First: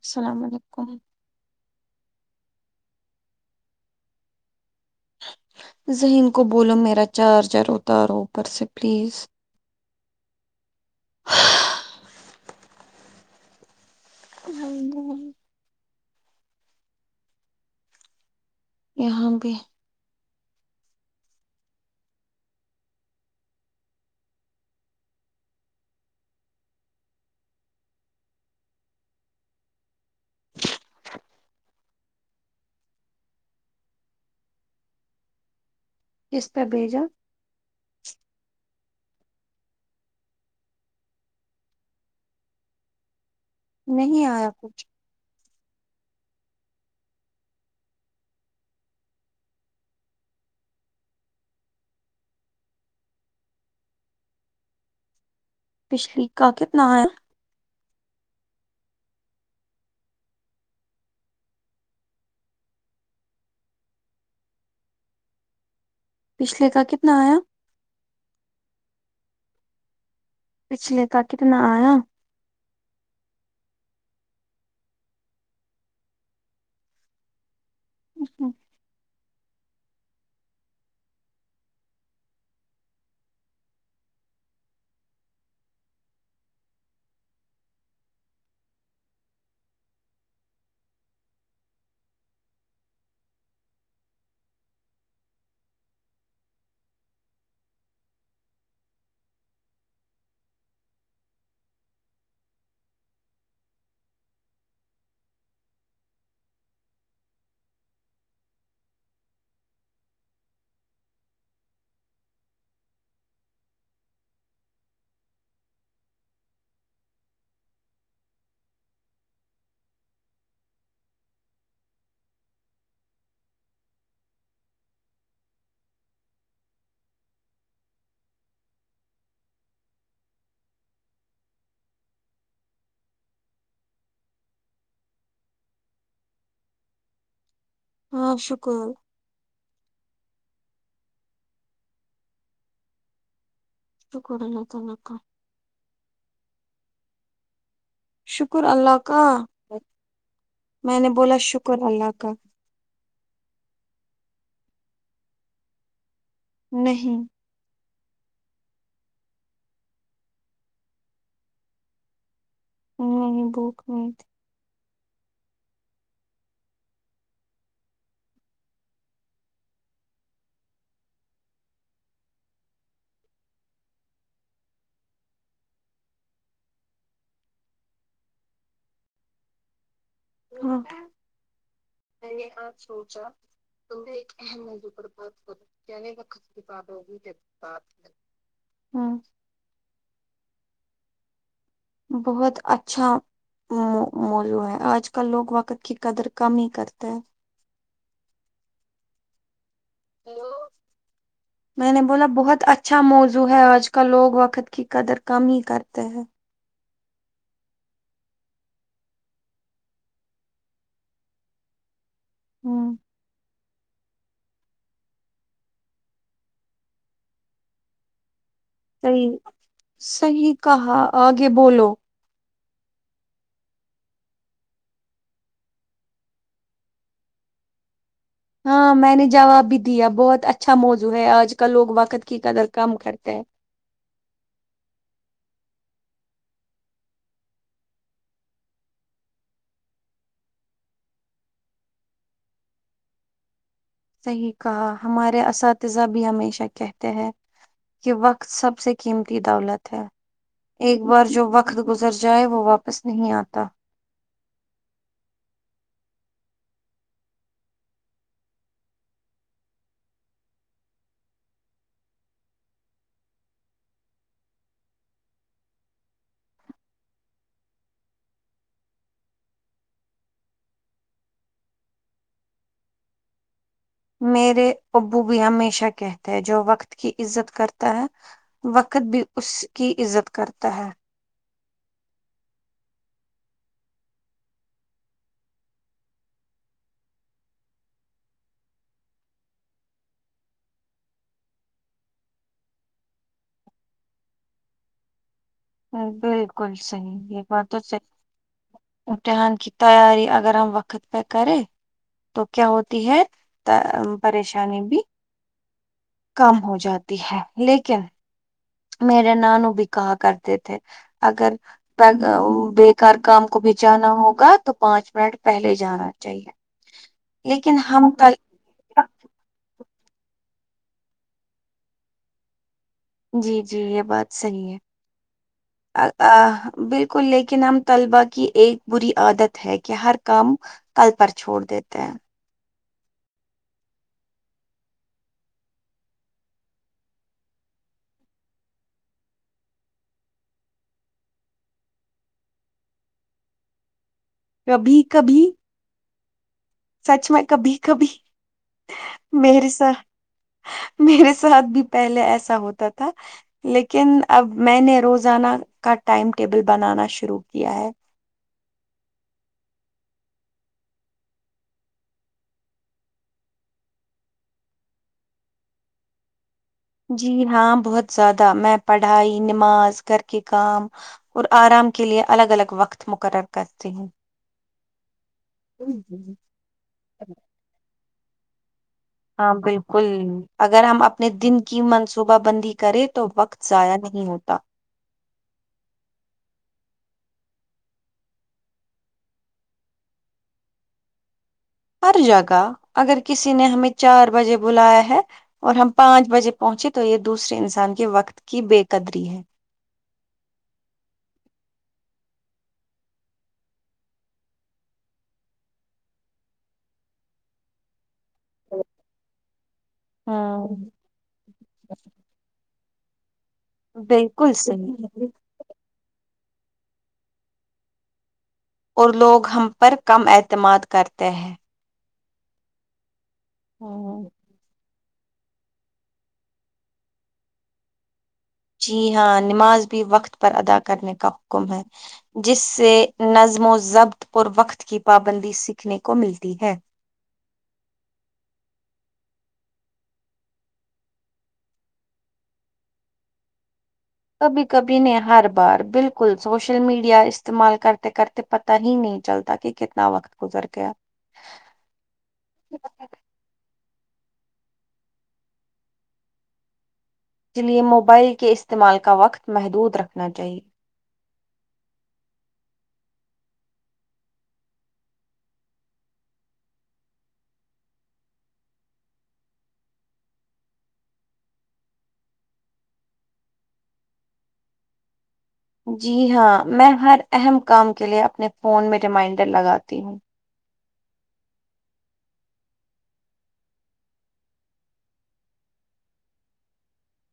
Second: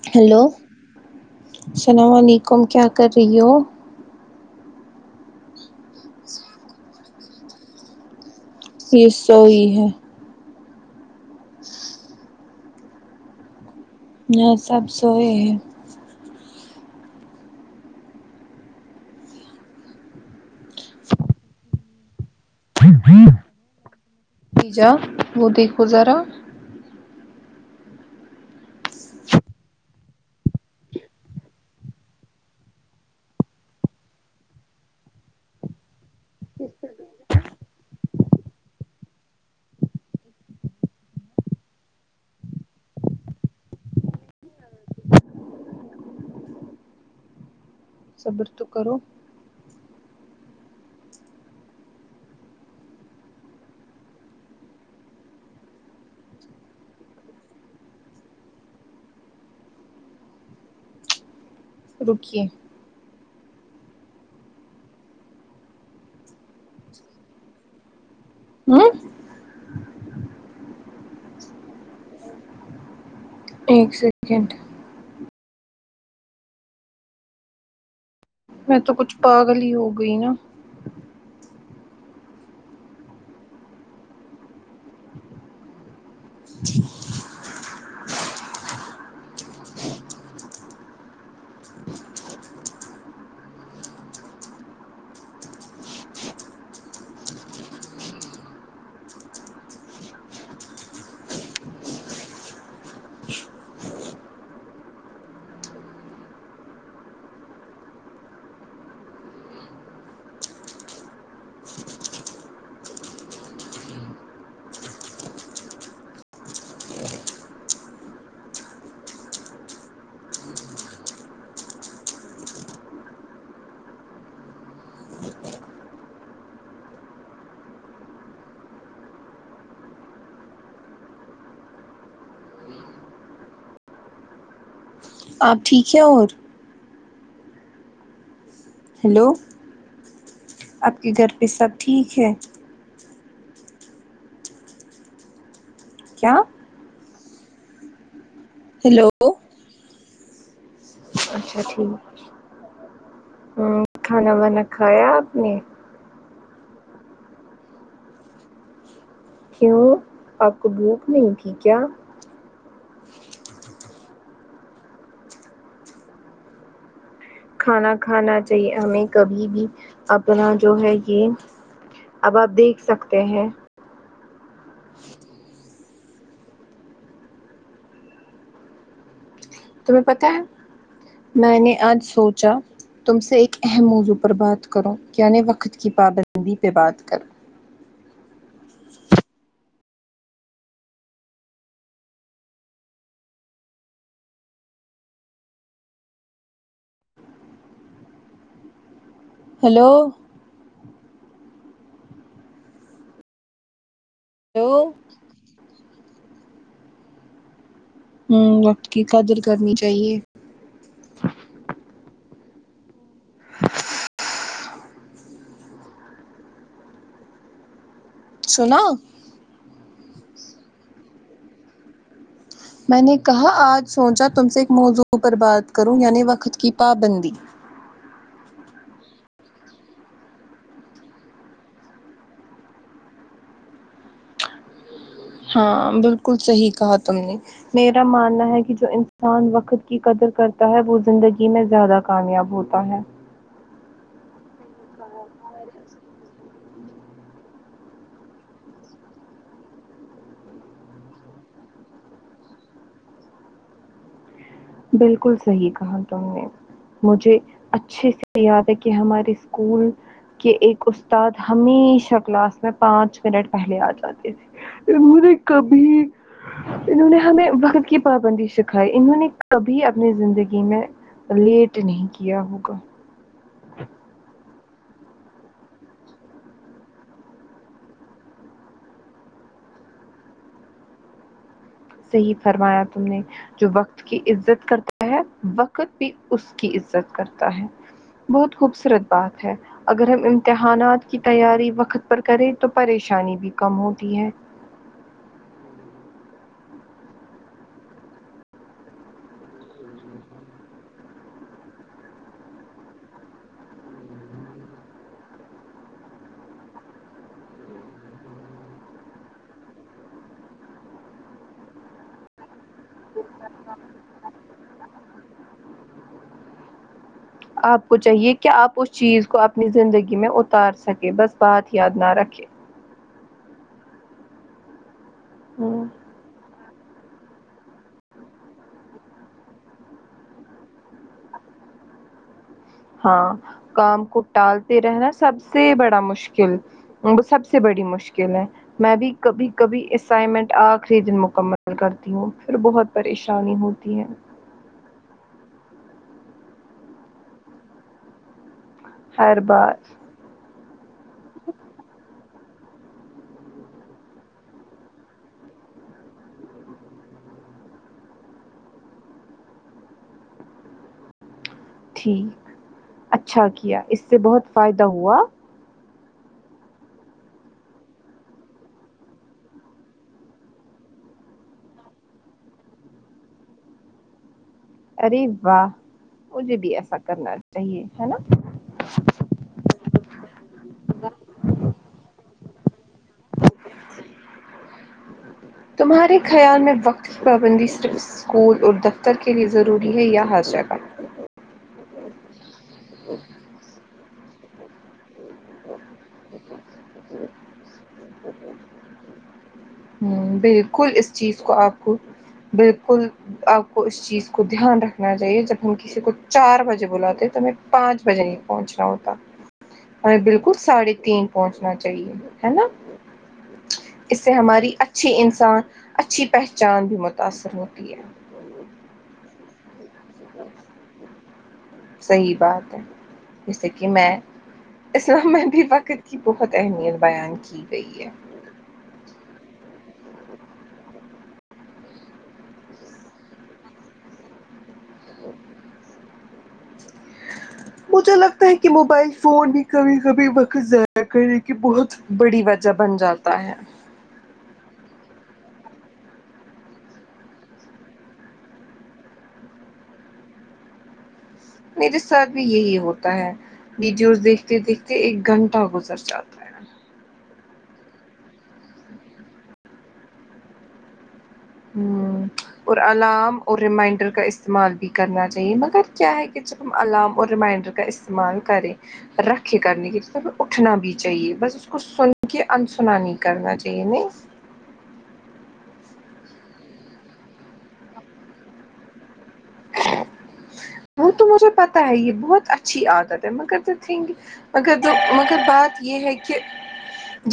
سلام و علیکم سلام و علیکم کیا کر رہی ہو ذہین کو بولو میرا چارجر اتارو اوپر سے سیر پلیز سویی ہے یہاں سب سوئے ہے یہاں بھی ج جا وہ دیکھو ذرا کس پہ بیجا نہیں آیا کچھ صبر تو کرو پچھلی کا کتنا ہے رکیے پچھلے کا کتنا آیا ہمم پچھلے کا کتنا آیا ایک سیکنڈ میں تو کچھ پاگل ہی ہو گئی نا آپ ٹھیک ہیں اور ہاں شکر ہیلو آپ کے گھر پہ سب ٹھیک ہے شوکر ہے اللہ تعالی کا کیا شکر اللہ ہیلو کا میں نے بولا اچھا شکر ٹھیک اللہ کا ہوں کھانا وانا کھایا آپ نے نہیں کیوں آپ کو بھوک نہیں ہے کیا نہیں بھوک نئی کھانا کھانا چاہیے ہمیں کبھی بھی اپنا جو ہے یہ اب آپ دیکھ سکتے ہیں تمہیں پتا ہے تھی ہاں میں نے آج میں نے سوچا آج تم سوچا سے ایک اہم تم نے موضوع پر ایک بات کرو یعنی وقت کی پابندی پہ بات کروں [inaudible] ھمم بہت اچھا مو مولو ہے آج کل لوگ وقت کی قدر کم ہی کرتے ہیں ہیلو ہیلو میں نے بولا بہت اچھا موضوع ہے آج کل لوگ وقت ہیلو کی قدر کم ہی کرتے ہیں ہمم وقت کی قدر کرنی چاہیے ہمم سنا صحیح صحیح کہا آگے بولو میں نے کہا آج سوچا تم سے ایک موضوع پر بات کروں یعنی وقت کی پابندی ہاں میں نے جواب بھی دیا بہت اچھا موضوع ہے آج کل لوگ وقت کی قدر کم کرتے ہیں ہاں بالکل صحیح کہا تم نے میرا ماننا ہے کہ جو انسان وقت کی قدر کرتا ہے وہ زندگی میں زیادہ کامیاب ہوتا ہے صحیح کہا ہمارے اساتذہ بھی ہمیشہ کہتے ہیں یہ وقت سب سے قیمتی دولت ہے ایک بار جو وقت گزر جائے وہ واپس نہیں آتا بالکل صحیح کہا تم نے مجھے اچھے سے یاد ہے کہ ہمارے اسکول کہ ایک استاد ہمیشہ کلاس میں پانچ منٹ پہلے آ جاتے تھے انہوں نے کبھی انہوں نے ہمیں وقت کی پابندی سکھائی انہوں نے کبھی اپنی زندگی میں لیٹ نہیں کیا ہوگا میرے ابو بھی ہمیشہ کہتے ہیں جو وقت کی عزت کرتا ہے وقت بھی اس کی عزت کرتا ہے صحیح فرمایا تم نے جو وقت کی عزت کرتا ہے وقت بھی اس کی عزت کرتا ہے بہت خوبصورت بات ہے اگر ہم امتحانات کی تیاری وقت پر کریں تو پریشانی بھی کم ہوتی ہے بالکل صحی یہ بات تو سحی امتحان کی تیاری اگر ہم وقت پہ کرے تو کیا ہوتی ہے پریشانی بھی کم ہو جاتی ہے لیکن میرے نانو بھی کہا کرتے تھے اگر بےیکار کام کو بچانا ہوگا تو پانچ منٹ پہلے جانا چاہیے تی ہے آپ کو چاہیے کہ آپ اس چیز کو اپنی زندگی میں اتار سکے بس بات یاد نہ رکھے جی جی یے بات صحیح ہے آمم آ آ بالکل لیکن ہم طلبا کی ایک بری عادت ہے کہ ہر کام کل پر چھوڑ دیتے ہیں ہاں کام کو ٹالتے رہنا سب سے بڑا مشکل وہ سب سے بڑی مشکل ہے میں بھی کبھی کبھی اسائنمنٹ آخری دن مکمل کرتی ہوں پھر بہت پریشانی ہوتی ہے کبھی کبھی سچ میں کبھی کبھی ہر میرے بار سا میرے ساتھ بھی پہلے ایسا ہوتا تھا لیکن اب میں نے روزانہ کا ٹائم ٹیبل بنانا شروع کیا ہے ٹھیک اچھا کیا اس سے بہت فائدہ ہوا جی ہاں بہت زیادہ میں پڑھائی نماز گھر کے کام اور آرام کے لیے الگ الگ وقت مقرر کرتے ہیں ارے واہ مجھے بھی ایسا کرنا چاہیے ہے نا ہاں بالکل اگر ہم اپنے دن کی منصوبہ بندی کریں تو وقت ضایع نہیں ہوتا تمہارے خیال میں وقت پابندی صرف اسکول اور دفتر کے لیے ضروری ہے یا ہر جگہ ہر جگہ اگر کسی نے ہمیں چار بجے بلایا ہے اور ہم پانچ بجے پہنچے تو یے دوسرے انسان کے وقت کی بے قدری ہے بالکل اس چیز کو آپ کو بالکل اپ کو اس چیز کو دھیان رکھنا چاہیے جب ہم کسی کو چار بجے بلاتے تو میں پانچ بجے پہنچ رہا ہوتا ہمیں بالکل ہاں ساڑھے تین پہنچنا چاہیے ہے نا اس سے بالکل ہماری اچ صحیح انسان اچھی پہچان بھی متاثر ہوتی ہے اور لوگ ہم پر کم اعتماد کرتے ہیں صحیح بات ہے جیسے کی میں ہوں، اسلام میں بھی وقت کی بہت اہمیت بیان کی گئی ہے جی ہاں نماز بھی وقت پر ادا کرنے کا حکم ہے جس سے نظم و ضبط پر وقت کی پابندی سیکھنے کو ملتی ہے مجھے لگتا ہے کی موبائل فون بھی کبھی کبھی وقت ضائع کرنے کی بہت بڑی وجہ بن جایتا تا ہے کبھی کبھی نے ہر بار بالکل سوشل میڈیا استعمال کرتے کرتے پتا ہی نہیں چلتا کی کتنا وقت گزر گیا میرے ساتھ بھی یہی ہوتا اس ہے ویڈیوز دیکھتے دیکھتے ایک گھنٹہ گزر جاتا ہے جے لیے موبائل کے استعمال کا وقت محدود رکھنا چاہیے آمم اور علام اور ریمائنڈر کا استعمال بھی کرنا چاہیے مگر کیا ہے کہ جب علام اور ریمائنڈر کا استعمال کریں رکھکے کرنی سب اٹھنا بھی چاہیے بس اس کو سن کے ان سنا نہیں کرنا چاہیے نہیں جی ہاں میں ہر اہم کام کے لیے اپنے فون میں ریمائنڈر لگاتی ہوں وہ تو مجھے پتاہ ہے یے بہت اچھی عادت ہے مگر دا تھنگ اگر دو مگر بات یے ہے کہ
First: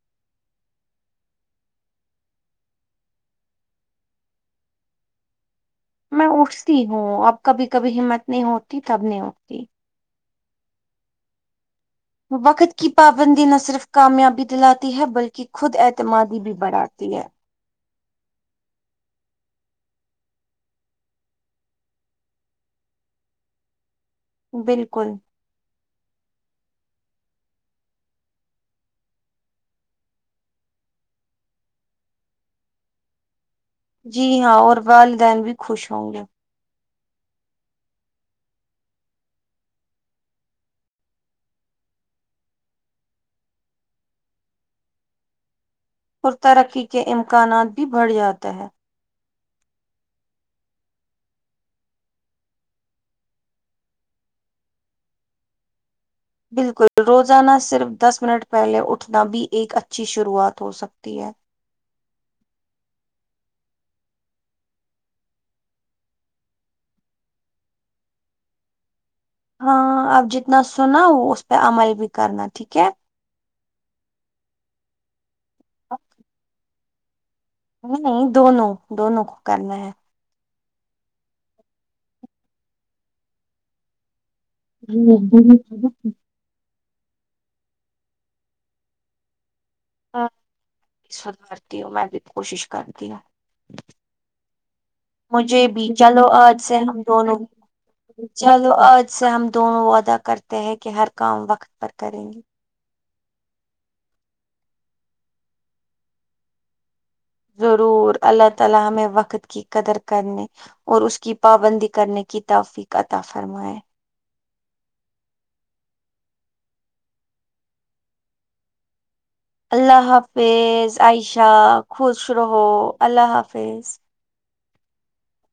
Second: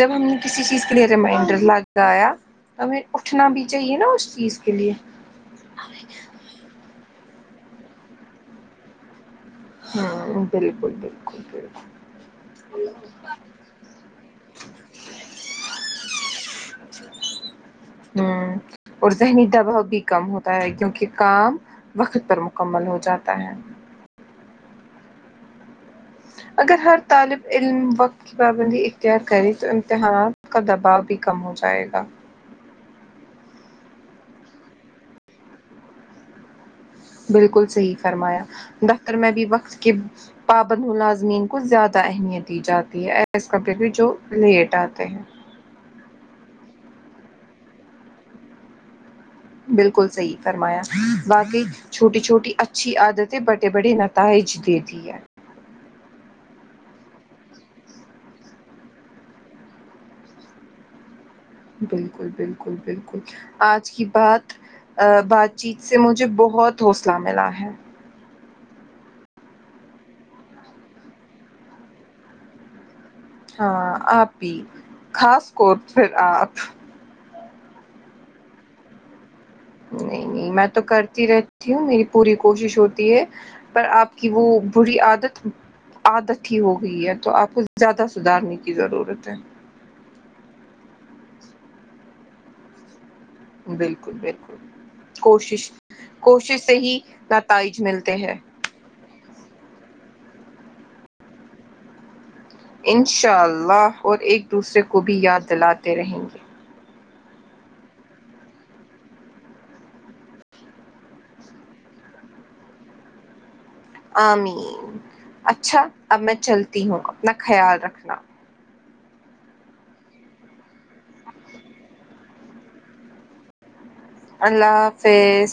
جب ہم نے کسی چیز کے لے ریمائنڈر لگایا تو ہمیں اٹھنا بھی چاہیے نا اس چیز کے لے ہمیں میں اٹھتی ہوں اب کبھی کبھی ہمت نہیں ہوتی تب نہیں اٹھتی ہاں بالکل بالکل بالکل وقت کی پابندی نہ صرف کامیابی دلاتی ہے بلکی خود اعتمادی بھی بڑھاتی ہے ہمم اور ذہنی دباؤ بھی کم ہوتا ہے کیو کی کام وقت پر مکمل ہو جاتا ہے بالکل اگر ہر طالب علم وقت پابندی اختیار کریں کرے تو امتحانات کا دباؤ بھی کم ہو جائے گا جی ہاں اور والدین بھی خوش ہوں گے بالکل صحیح فرمایا دفتر میں بھی وقت کے پابند ملازمین کو زیادہ اہمیت دی جاتی ہے ایز کمپیر پے جو لیٹ اتے ہے اور ترکی کے امکانات بھی بڑھ جاتے ہے بالکل صحیح فرمایا باکی چھوٹی چھوٹی اچھی عادتیں بڑے بڑے نتائج دیتی ہے بالکل روزانہ صرف دس منٹ پہلے اٹھنا بھی ایک اچھی شروعات ہو سکتی ہے بالکل بالکل بالکل آج کی بات بات چیت سے مجھے بہت حوصلہ ملا ہے ہاں اب جتنا سناؤ اس پے عمل بھی کرنا ٹھیک ہے ہاں آپ بی خاص کور پھر آپ نہیں نہیں دونوں دونوں کو کرنا ہے نہیں نہیں میں تو کرتی رہتی ہوں میری پوری کوشش ہوتی ہے پر آپ کی وہ بری عادت عادت ہی ہو گئی ہے تو آپ کو زیادہ سدھارنے کی ضرورت ہے ہاں سدھارتی ہو میں بھی کوشش کرتی ہوں بالکل بالکل مجھے کوشش بھی چلو آج کوشش سے ہم ہی دونوں نتائج ملتے ہیں چلو آج سے ہم دونوں وعدہ کرتے ہیں کہ ہر کام وقت پر کریں گے انشاء اللہ اور ایک دوسرے کو بھی یاد دلاتے رہیں گے ضرور اللہ تعا لی ہم وقت کی قدر کرنے اور اس کی پابندی کرنے کی توفیق عطا فرمائے آمین اچھا اب میں چلتی ہوں اپنا خیال رکھنا اللہ حافظ عائشہ خوش رہو اللہ حافظ اللہ حافظ